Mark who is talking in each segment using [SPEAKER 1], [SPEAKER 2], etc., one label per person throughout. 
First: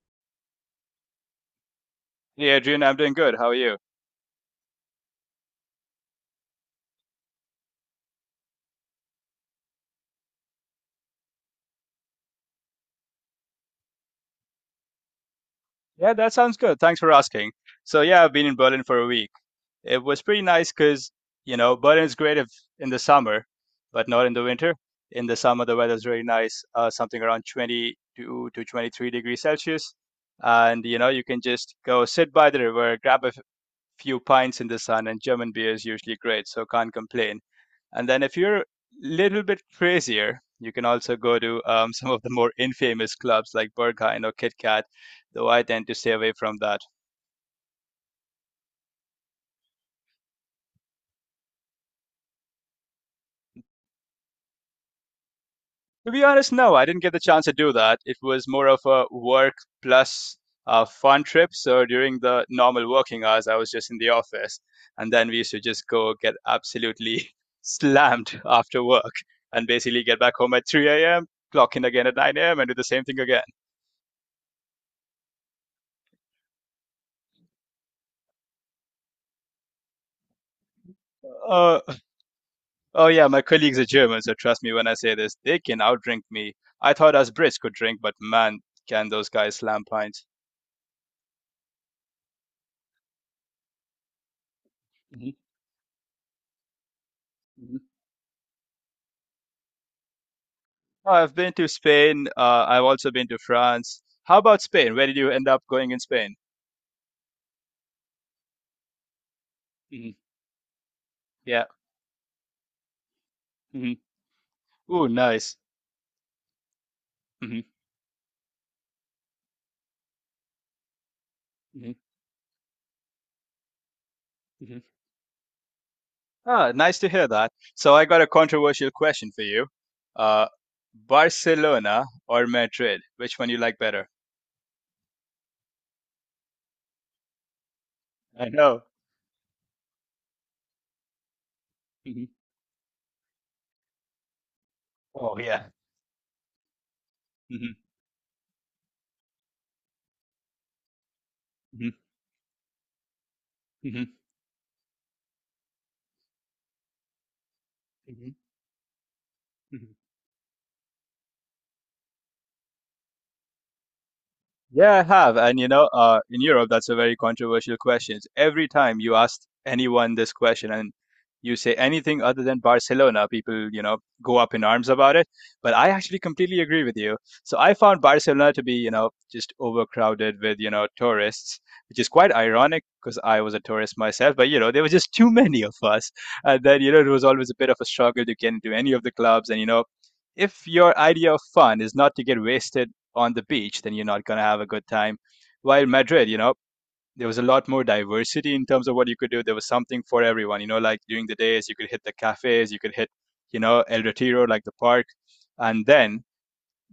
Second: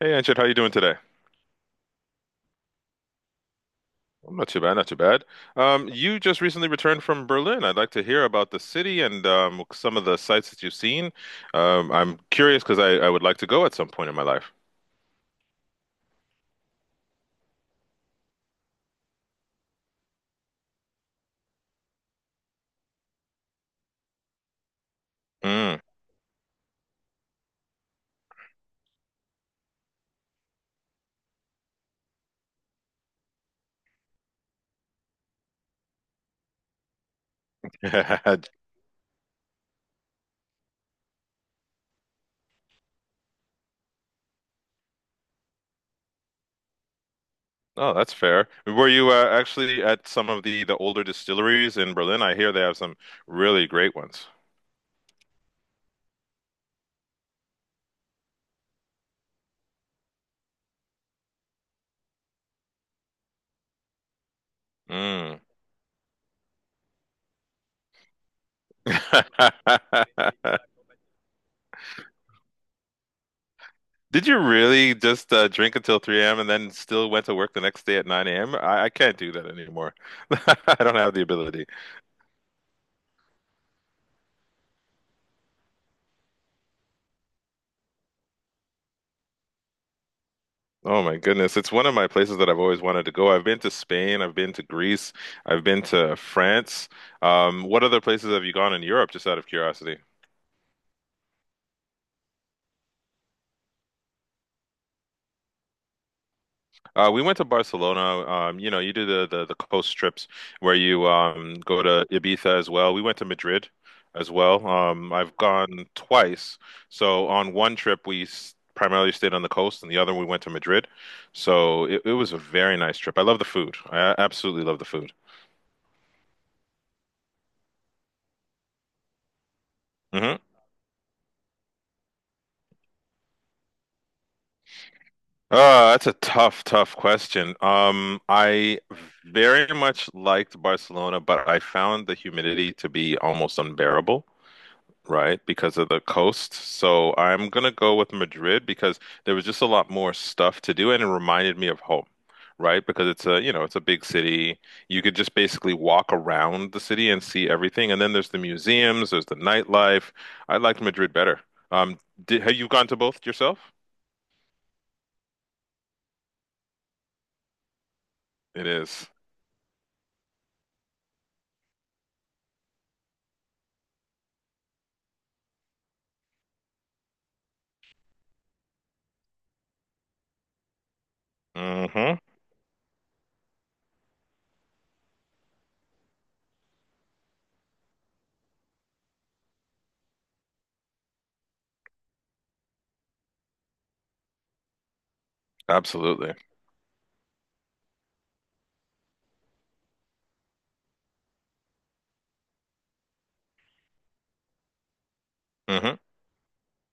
[SPEAKER 1] Hey, Anchit, how you doing today?
[SPEAKER 2] Hey, Adrian, I'm doing good. How are you?
[SPEAKER 1] I'm not too bad, not too bad. You just recently returned from Berlin. I'd like to hear about the city and some of the sights that you've seen. I'm curious because I would like to go at some point in my life.
[SPEAKER 2] Yeah, that sounds good. Thanks for asking. So, yeah, I've been in Berlin for a week. It was pretty nice because, you know, Berlin is great if, in the summer, but not in the winter. In the summer, the
[SPEAKER 1] Mm.
[SPEAKER 2] weather's really nice, something around 22 to 23 degrees Celsius. And, you know, you can just go sit by the river, grab a few pints in the sun, and German beer is usually great, so can't complain. And then if you're a little bit crazier, you can also go to some of the more infamous clubs like Berghain or Kit Kat, though I tend to stay away from that.
[SPEAKER 1] Oh, that's fair. Were you actually at some of the older distilleries in Berlin? I hear they have some really great ones.
[SPEAKER 2] To be honest, no, I didn't get the chance to do that. It was more of a work plus fun trip. So during the normal working hours, I was just in the office, and then we
[SPEAKER 1] Mm.
[SPEAKER 2] used to just go get absolutely slammed after work, and basically get back home at 3 a.m., clock in again at 9 a.m., and do the same thing again.
[SPEAKER 1] Did you really just drink until 3 a.m. and then still went to work the next day at 9 a.m.? I can't do that anymore. I don't have the ability.
[SPEAKER 2] Uh, oh yeah, my colleagues are German, so trust me when I say this, they can outdrink me. I thought us Brits could drink, but man, can those guys slam pints.
[SPEAKER 1] Oh my goodness. It's one of my places that I've always wanted to go. I've been to Spain, I've been to Greece, I've been to France. What other places have you gone in Europe, just out of curiosity?
[SPEAKER 2] Oh, I've been to Spain. I've also been to France. How about Spain? Where did you end up going in Spain?
[SPEAKER 1] We went to Barcelona. You know, you do the coast
[SPEAKER 2] Hmm.
[SPEAKER 1] trips where you
[SPEAKER 2] Yeah.
[SPEAKER 1] go to Ibiza as well. We went to Madrid
[SPEAKER 2] Hmm.
[SPEAKER 1] as well.
[SPEAKER 2] Ooh,
[SPEAKER 1] I've
[SPEAKER 2] nice.
[SPEAKER 1] gone twice. So on
[SPEAKER 2] Hmm.
[SPEAKER 1] one trip we s primarily stayed on the coast, and the other we went to Madrid. So
[SPEAKER 2] Hmm.
[SPEAKER 1] it was a very nice trip. I love the food. I absolutely
[SPEAKER 2] Hmm.
[SPEAKER 1] love the food.
[SPEAKER 2] Ah, nice to hear that. So I got a controversial question for you.
[SPEAKER 1] Hmm.
[SPEAKER 2] Uh, Barcelona or Madrid? Which one you like better?
[SPEAKER 1] That's a tough question. Um,
[SPEAKER 2] I
[SPEAKER 1] I
[SPEAKER 2] know.
[SPEAKER 1] very much liked Barcelona, but I found the
[SPEAKER 2] Hmm.
[SPEAKER 1] humidity to be almost unbearable.
[SPEAKER 2] Oh
[SPEAKER 1] Right?
[SPEAKER 2] yeah.
[SPEAKER 1] Because of the coast. So I'm gonna
[SPEAKER 2] Mm-hmm.
[SPEAKER 1] go with Madrid because there was just a lot more stuff to do and it reminded me of home, right? Because it's you know, it's a big
[SPEAKER 2] Hmm.
[SPEAKER 1] city. You could just basically walk around the city and see everything. And then there's
[SPEAKER 2] Hmm.
[SPEAKER 1] the museums, there's the
[SPEAKER 2] Hmm.
[SPEAKER 1] nightlife. I liked Madrid better. Um, did, have you gone to both yourself?
[SPEAKER 2] Yeah, I have. And you know, in Europe, that's a very controversial question.
[SPEAKER 1] It
[SPEAKER 2] Every time
[SPEAKER 1] is.
[SPEAKER 2] you ask anyone this question and you say anything other than Barcelona, people, you know, go up in arms about it. But I actually completely agree with you. So I found Barcelona to be, you know, just overcrowded with, you know, tourists, which is
[SPEAKER 1] Mm-hmm.
[SPEAKER 2] quite ironic because I was a tourist myself. But, you know, there were just too many of us. And then, you know, it was always a bit of a struggle to get into any of the clubs. And, you know, if your idea of fun is not to get wasted on the beach, then you're not going to have a good time. While Madrid,
[SPEAKER 1] Absolutely.
[SPEAKER 2] you know, there was a lot more diversity in terms of what you could do. There was something for everyone, you know, like during the days, you could hit the cafes, you could hit, you know, El Retiro, like the park. And
[SPEAKER 1] Mm-hmm.
[SPEAKER 2] then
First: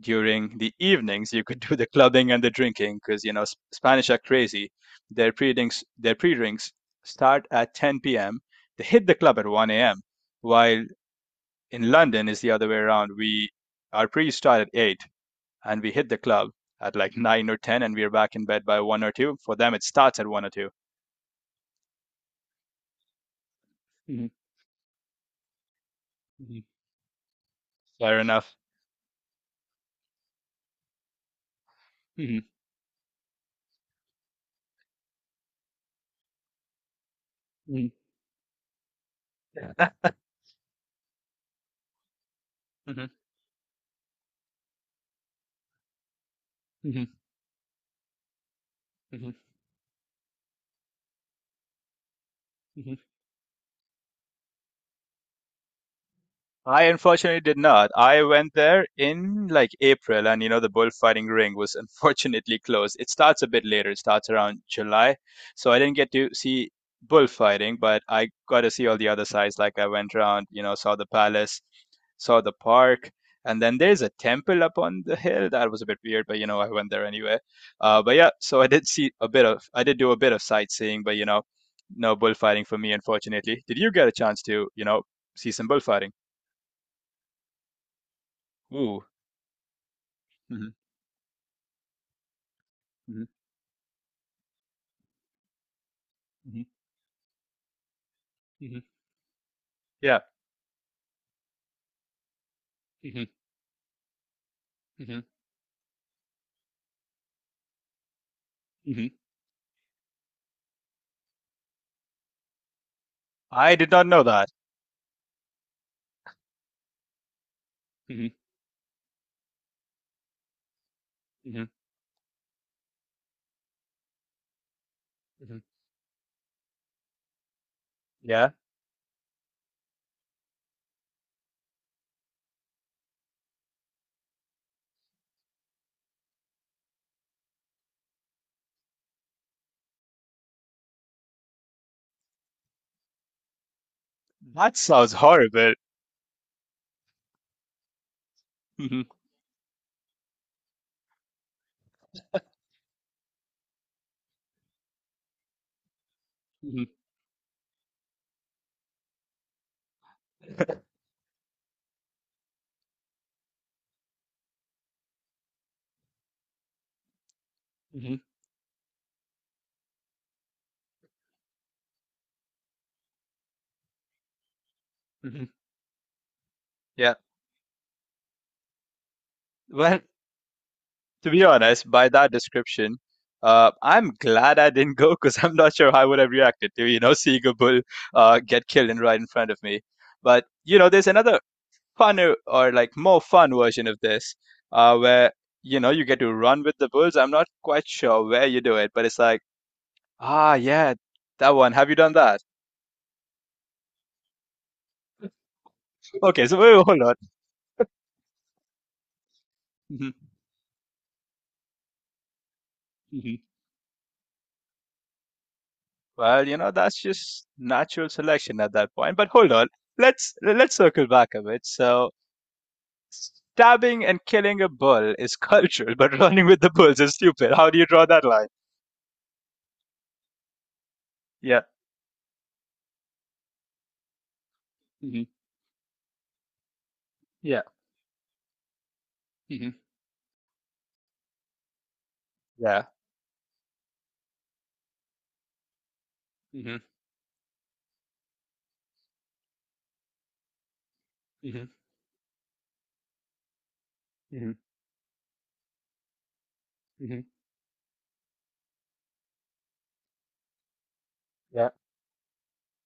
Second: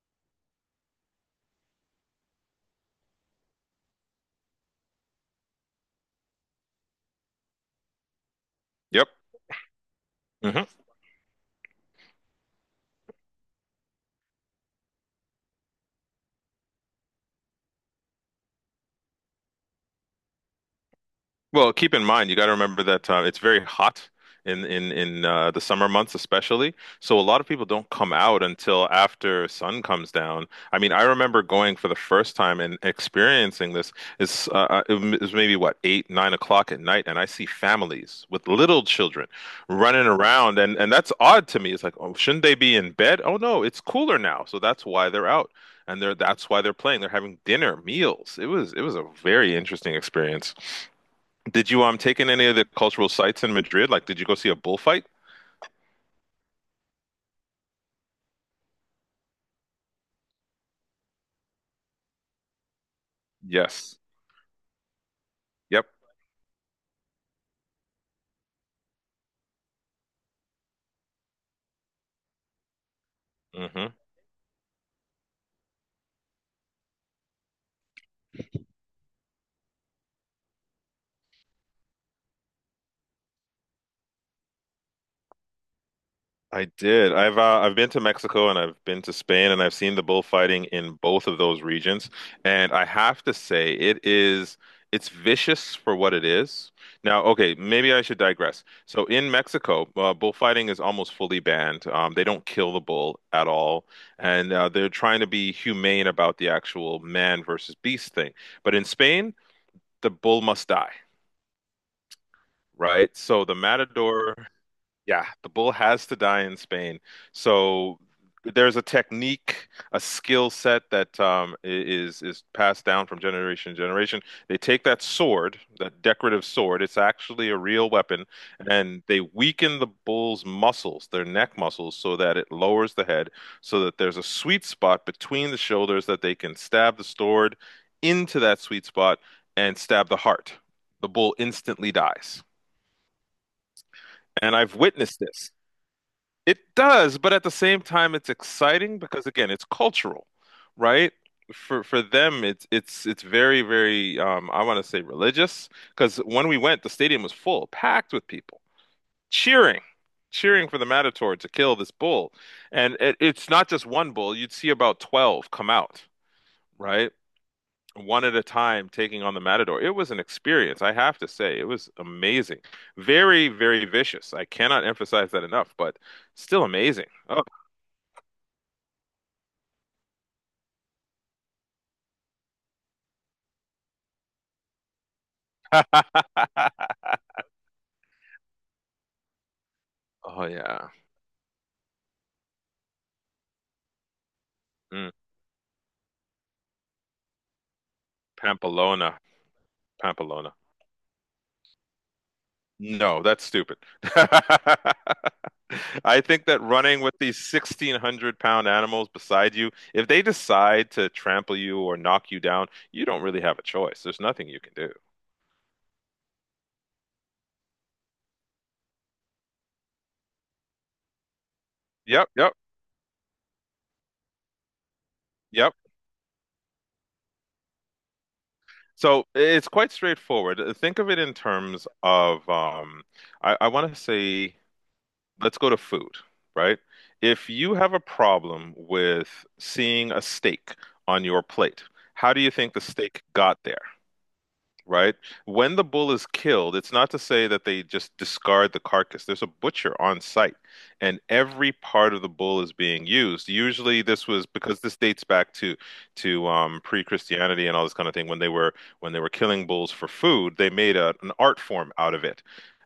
[SPEAKER 2] during the evenings, you could do the clubbing and the drinking because, you know, Spanish are crazy. Their pre-drinks start at 10 p.m. They hit
[SPEAKER 1] Yep.
[SPEAKER 2] the club at 1 a.m.
[SPEAKER 1] Mm-hmm.
[SPEAKER 2] While in London is the other way around. Our pre start at 8, and we hit the club at like 9 or 10, and we are back in bed by 1 or 2. For them, it starts at 1 or 2.
[SPEAKER 1] Well, keep in mind, you got to remember that it's very hot in in the summer months,
[SPEAKER 2] Mhm.
[SPEAKER 1] especially. So a lot of people don't come
[SPEAKER 2] Fair
[SPEAKER 1] out
[SPEAKER 2] enough.
[SPEAKER 1] until after sun comes down. I mean, I remember going for the first time and experiencing this. It's it it was maybe what eight, 9 o'clock at night, and I see
[SPEAKER 2] Mhm.
[SPEAKER 1] families with little children
[SPEAKER 2] Yeah.
[SPEAKER 1] running around, and that's odd to me. It's like, oh, shouldn't they be in
[SPEAKER 2] Mhm.
[SPEAKER 1] bed? Oh no, it's cooler now, so that's why they're out, and they're that's why they're playing.
[SPEAKER 2] Mhm.
[SPEAKER 1] They're having dinner meals. It was a
[SPEAKER 2] Mhm.
[SPEAKER 1] very interesting experience. Did you take in any of the
[SPEAKER 2] Mhm.
[SPEAKER 1] cultural sites in Madrid? Like, did you go see a bullfight?
[SPEAKER 2] I unfortunately did not. I went there in like April, and you know, the bullfighting ring was unfortunately closed. It starts a bit later, it
[SPEAKER 1] Yes.
[SPEAKER 2] starts around July. So I
[SPEAKER 1] Yep.
[SPEAKER 2] didn't get to see bullfighting, but I got to see all the other sides. Like I went around, you know, saw the palace, saw the park, and then
[SPEAKER 1] Hmm.
[SPEAKER 2] there's a temple up on the hill. That was a bit weird, but you know, I went there anyway. But yeah, so I did do a bit of sightseeing, but you know, no bullfighting for me, unfortunately. Did you get a chance to, you know, see some bullfighting?
[SPEAKER 1] I did. I've been to Mexico and I've
[SPEAKER 2] Ooh.
[SPEAKER 1] been to Spain and I've seen the bullfighting
[SPEAKER 2] Hmm.
[SPEAKER 1] in both of those regions. And I have
[SPEAKER 2] Hmm.
[SPEAKER 1] to say, it's vicious for what it
[SPEAKER 2] Hmm.
[SPEAKER 1] is. Now, okay, maybe I should digress.
[SPEAKER 2] Hmm.
[SPEAKER 1] So in Mexico,
[SPEAKER 2] Yeah.
[SPEAKER 1] bullfighting is almost fully banned. They don't kill the bull
[SPEAKER 2] Hmm.
[SPEAKER 1] at all, and they're
[SPEAKER 2] Hmm.
[SPEAKER 1] trying to be humane about the actual man versus beast thing. But in
[SPEAKER 2] Hmm.
[SPEAKER 1] Spain, the bull must die. Right? So the
[SPEAKER 2] I did not know
[SPEAKER 1] matador,
[SPEAKER 2] that.
[SPEAKER 1] yeah, the bull has to die in Spain. So
[SPEAKER 2] Hmm.
[SPEAKER 1] there's a technique, a skill set that
[SPEAKER 2] Hmm.
[SPEAKER 1] is passed down from generation to generation. They take that
[SPEAKER 2] Hmm.
[SPEAKER 1] sword, that decorative sword, it's actually a real weapon,
[SPEAKER 2] Yeah.
[SPEAKER 1] and they weaken the bull's muscles, their neck muscles, so that it lowers the head, so that there's a sweet spot between the shoulders that they can stab the sword into that sweet spot and stab the heart. The bull instantly dies and
[SPEAKER 2] That
[SPEAKER 1] I've
[SPEAKER 2] sounds
[SPEAKER 1] witnessed this.
[SPEAKER 2] horrible.
[SPEAKER 1] It does, but at the same time, it's exciting
[SPEAKER 2] Hmm.
[SPEAKER 1] because again, it's cultural, right? For them, it's very I want to say religious because when we went, the
[SPEAKER 2] Hmm.
[SPEAKER 1] stadium was full, packed with people cheering, cheering for the Matador to kill this bull, and it's not just one bull. You'd see about 12 come out, right?
[SPEAKER 2] Hmm.
[SPEAKER 1] One at a time taking on the Matador. It was an experience, I have to say. It was amazing. Very, very vicious. I cannot emphasize that
[SPEAKER 2] Hmm.
[SPEAKER 1] enough, but still amazing.
[SPEAKER 2] Yeah.
[SPEAKER 1] Oh,
[SPEAKER 2] Well, to be honest, by that description, I'm glad I didn't go because I'm not sure how I would have reacted to, you know, seeing a bull get killed and right in front of me. But,
[SPEAKER 1] oh
[SPEAKER 2] you
[SPEAKER 1] yeah.
[SPEAKER 2] know, there's another funner or like more fun version of this,
[SPEAKER 1] Mm,
[SPEAKER 2] where you know you get to run with the bulls. I'm not quite sure where you do it, but
[SPEAKER 1] Pamplona.
[SPEAKER 2] it's like,
[SPEAKER 1] Pamplona.
[SPEAKER 2] ah, yeah, that one. Have you done that?
[SPEAKER 1] No, that's stupid. I think
[SPEAKER 2] Okay, so
[SPEAKER 1] that
[SPEAKER 2] wait,
[SPEAKER 1] running
[SPEAKER 2] hold on.
[SPEAKER 1] with these 1600 pound animals beside you, if
[SPEAKER 2] Mhm,
[SPEAKER 1] they decide to trample you or knock you down, you don't
[SPEAKER 2] mhm.
[SPEAKER 1] really have a choice. There's nothing you can do.
[SPEAKER 2] Well, you know that's just natural selection at that point. But hold on, let's circle back a bit. So
[SPEAKER 1] Yep, yep,
[SPEAKER 2] stabbing and killing a bull is
[SPEAKER 1] yep.
[SPEAKER 2] cultural, but running with the bulls is stupid. How do you draw that line?
[SPEAKER 1] So it's quite straightforward. Think of it in
[SPEAKER 2] Yeah.
[SPEAKER 1] terms of, I want to say,
[SPEAKER 2] Hmm.
[SPEAKER 1] let's go to food, right? If
[SPEAKER 2] Yeah.
[SPEAKER 1] you have a problem with
[SPEAKER 2] Hmm.
[SPEAKER 1] seeing a steak on your plate, how do you think the
[SPEAKER 2] Yeah.
[SPEAKER 1] steak got there? Right? When the bull is killed,
[SPEAKER 2] Hmm.
[SPEAKER 1] it's not to say that they just discard the carcass. There's a butcher on site, and
[SPEAKER 2] Hmm.
[SPEAKER 1] every part of the bull is being used. Usually, this was
[SPEAKER 2] Hmm.
[SPEAKER 1] because this dates back to
[SPEAKER 2] Hmm.
[SPEAKER 1] pre-Christianity and all this kind of thing. When they were killing bulls for food, they made an art
[SPEAKER 2] Yeah.
[SPEAKER 1] form out of it,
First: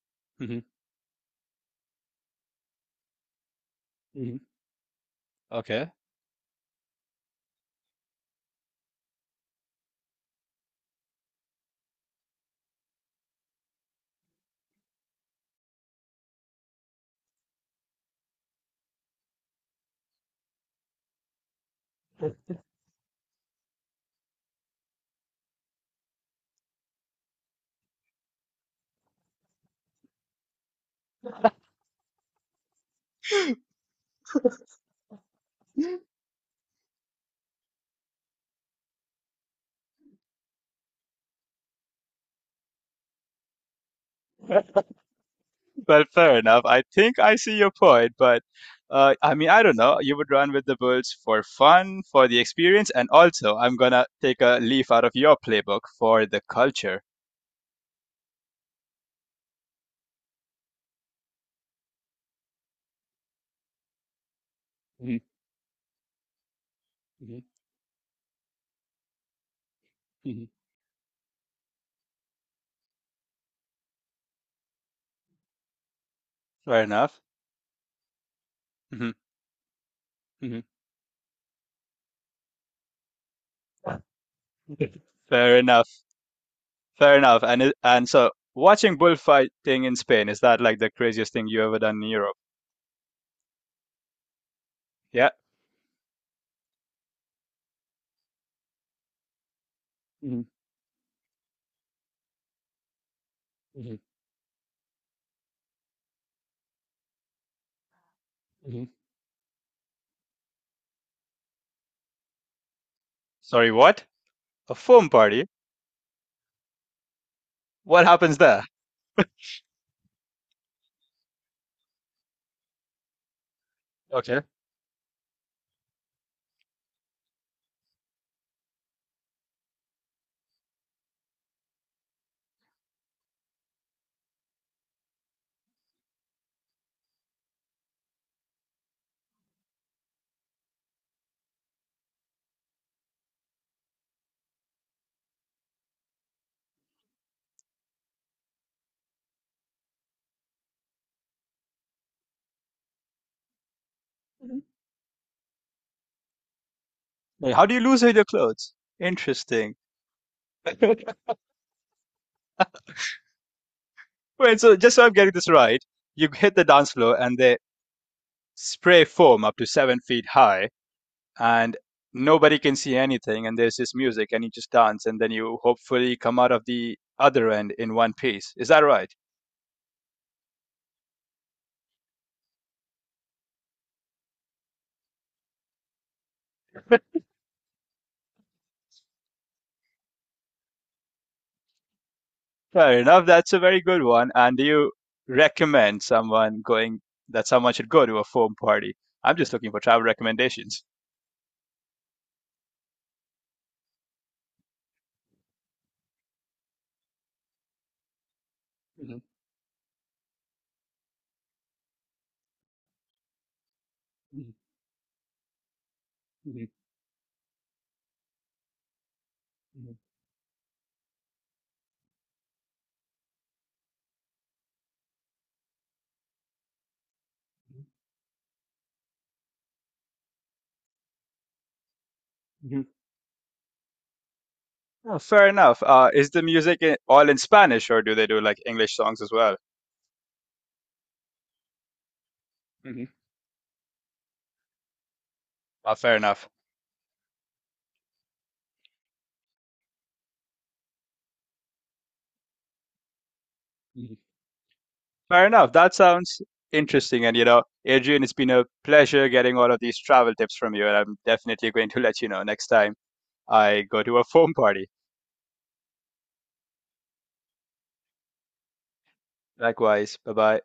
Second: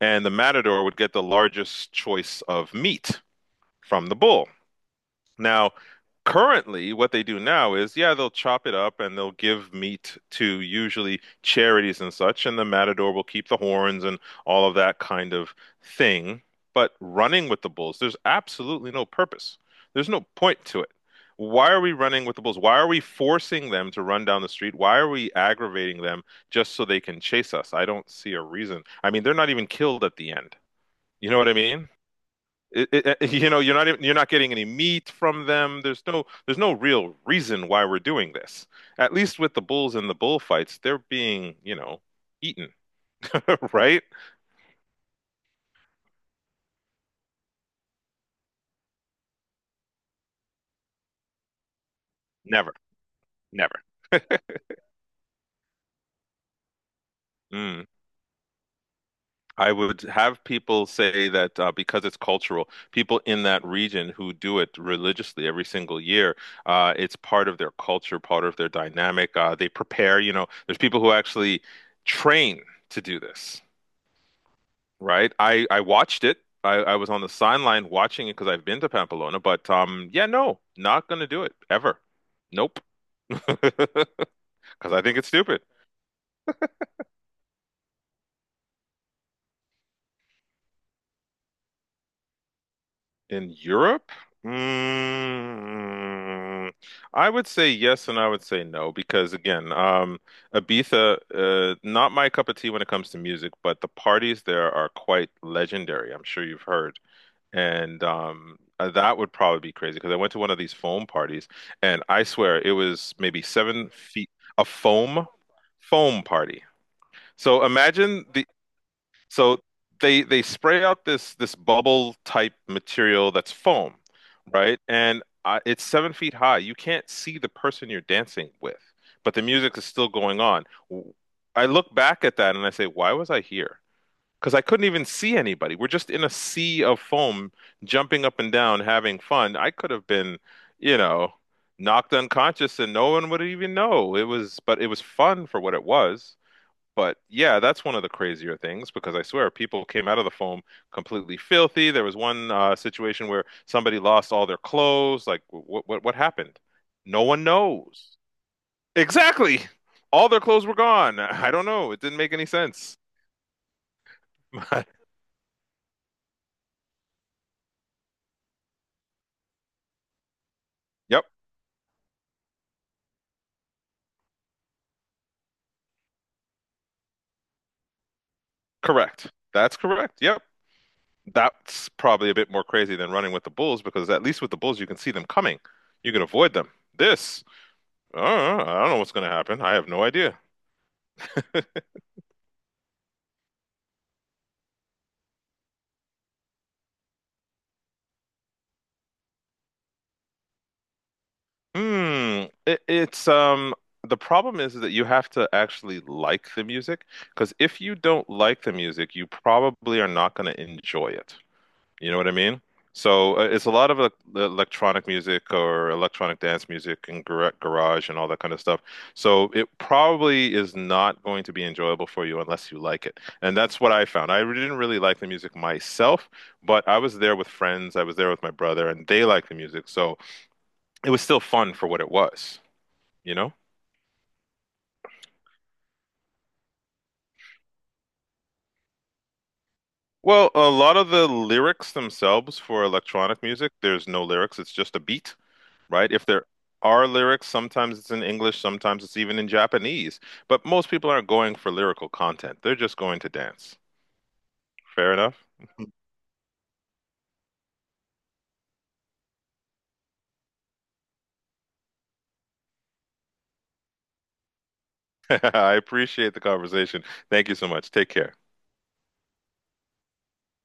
[SPEAKER 1] and the
[SPEAKER 2] Hmm.
[SPEAKER 1] matador would get the largest choice of meat from the bull. Now,
[SPEAKER 2] Okay.
[SPEAKER 1] currently, what they do now is, yeah, they'll chop it up and they'll give meat to usually charities and such, and the matador will keep the horns and all of that kind of thing. But running with the bulls, there's absolutely no purpose. There's no point to it. Why are we running with the bulls? Why are we forcing them to run down the street? Why are we aggravating them just so they can chase us? I don't see a reason. I mean, they're not even killed at the end. You know what I mean? You know, you're not getting any meat from them. There's no real reason why we're doing this. At least with the bulls and the bullfights, they're being, you know, eaten, right?
[SPEAKER 2] Well, fair enough. I think I see your point, but I mean, I don't know. You would run with the Bulls for fun, for the
[SPEAKER 1] Never,
[SPEAKER 2] experience, and also I'm
[SPEAKER 1] Never.
[SPEAKER 2] gonna take a leaf out of your playbook for the culture.
[SPEAKER 1] Mm. I would have people say that because it's cultural, people in that region who do it
[SPEAKER 2] Hmm.
[SPEAKER 1] religiously every single year, it's
[SPEAKER 2] Hmm.
[SPEAKER 1] part of their culture, part of their dynamic. They prepare, you
[SPEAKER 2] Hmm.
[SPEAKER 1] know, there's people who actually train to do this. Right. I watched it.
[SPEAKER 2] Fair
[SPEAKER 1] I was
[SPEAKER 2] enough.
[SPEAKER 1] on the sideline watching it because I've been to
[SPEAKER 2] Hmm.
[SPEAKER 1] Pamplona, but yeah,
[SPEAKER 2] Hmm.
[SPEAKER 1] no, not gonna do it ever. Nope. Because I think it's
[SPEAKER 2] Fair
[SPEAKER 1] stupid.
[SPEAKER 2] enough. Fair enough. And so watching bullfighting in Spain, is that like the craziest thing you ever done in Europe?
[SPEAKER 1] In Europe,
[SPEAKER 2] Yeah.
[SPEAKER 1] mm, I would say yes and I would say no because again,
[SPEAKER 2] Hmm.
[SPEAKER 1] Ibiza, not my cup of tea when it comes to music, but the
[SPEAKER 2] Hmm.
[SPEAKER 1] parties there are quite legendary. I'm sure you've heard. And
[SPEAKER 2] Hmm.
[SPEAKER 1] that would probably be crazy because I went to one of these foam parties and I swear it was maybe
[SPEAKER 2] Sorry,
[SPEAKER 1] seven
[SPEAKER 2] what?
[SPEAKER 1] feet, a
[SPEAKER 2] A foam party?
[SPEAKER 1] foam party. So
[SPEAKER 2] What
[SPEAKER 1] imagine
[SPEAKER 2] happens
[SPEAKER 1] the,
[SPEAKER 2] there?
[SPEAKER 1] so they spray out this bubble type material that's foam,
[SPEAKER 2] Okay.
[SPEAKER 1] right? And it's 7 feet high. You can't see the person you're dancing with, but the music is still going on. W- I look back at that and I say, why was I here? Because I couldn't even see anybody. We're just in a sea of foam, jumping up and down, having fun. I could have been, you know, knocked unconscious and no one would even know. It was fun for what it was. But yeah, that's one of the crazier things because I swear people came out of the foam completely filthy. There was one situation where somebody lost all their clothes. Like, what happened? No one
[SPEAKER 2] Like, how do you lose all
[SPEAKER 1] knows.
[SPEAKER 2] your clothes?
[SPEAKER 1] Exactly.
[SPEAKER 2] Interesting.
[SPEAKER 1] All their clothes were gone. I don't know. It didn't make any sense.
[SPEAKER 2] Wait, so
[SPEAKER 1] But,
[SPEAKER 2] just so I'm getting this right, you hit the dance floor and they spray foam up to 7 feet high,
[SPEAKER 1] yep.
[SPEAKER 2] and nobody can see anything, and there's this music, and you just dance, and then you hopefully come out of the other end in one piece. Is that right?
[SPEAKER 1] Correct. That's correct. Yep. That's probably a bit more crazy than running with the bulls because at least with the bulls you can see them coming. You can avoid them. This, I don't know what's going to happen. I have no idea.
[SPEAKER 2] Fair enough. That's a very good one. And do you recommend someone going, that someone should go to a foam party? I'm just looking for travel recommendations.
[SPEAKER 1] Hmm. It, it's The problem is that you have to actually like the music because if you don't like the music, you probably are not going to enjoy it. You know what I mean? So it's a lot of the electronic music or electronic dance music and garage and all that kind of stuff. So it probably is not going to be enjoyable for you unless you like it. And that's what I found. I really didn't really like the music myself, but I was there with friends, I was there with my brother, and they liked the music. So it was still fun for what it was, you know?
[SPEAKER 2] Oh, fair enough. Is the music all in Spanish, or do they do like English songs as well?
[SPEAKER 1] Well, a lot of the lyrics themselves for
[SPEAKER 2] Hmm.
[SPEAKER 1] electronic music, there's no lyrics, it's just a beat. Right?
[SPEAKER 2] Fair
[SPEAKER 1] If there
[SPEAKER 2] enough.
[SPEAKER 1] are lyrics, sometimes it's in English, sometimes it's even in Japanese. But most people aren't going for lyrical content. They're just going to dance.
[SPEAKER 2] Hmm.
[SPEAKER 1] Fair enough.
[SPEAKER 2] Fair enough. That sounds interesting. And you know, Adrian, it's been a pleasure getting all of these travel tips from you, and I'm definitely going to let you know next time I go to a foam party.
[SPEAKER 1] I appreciate the conversation. Thank you so much. Take care.
[SPEAKER 2] Likewise. Bye bye.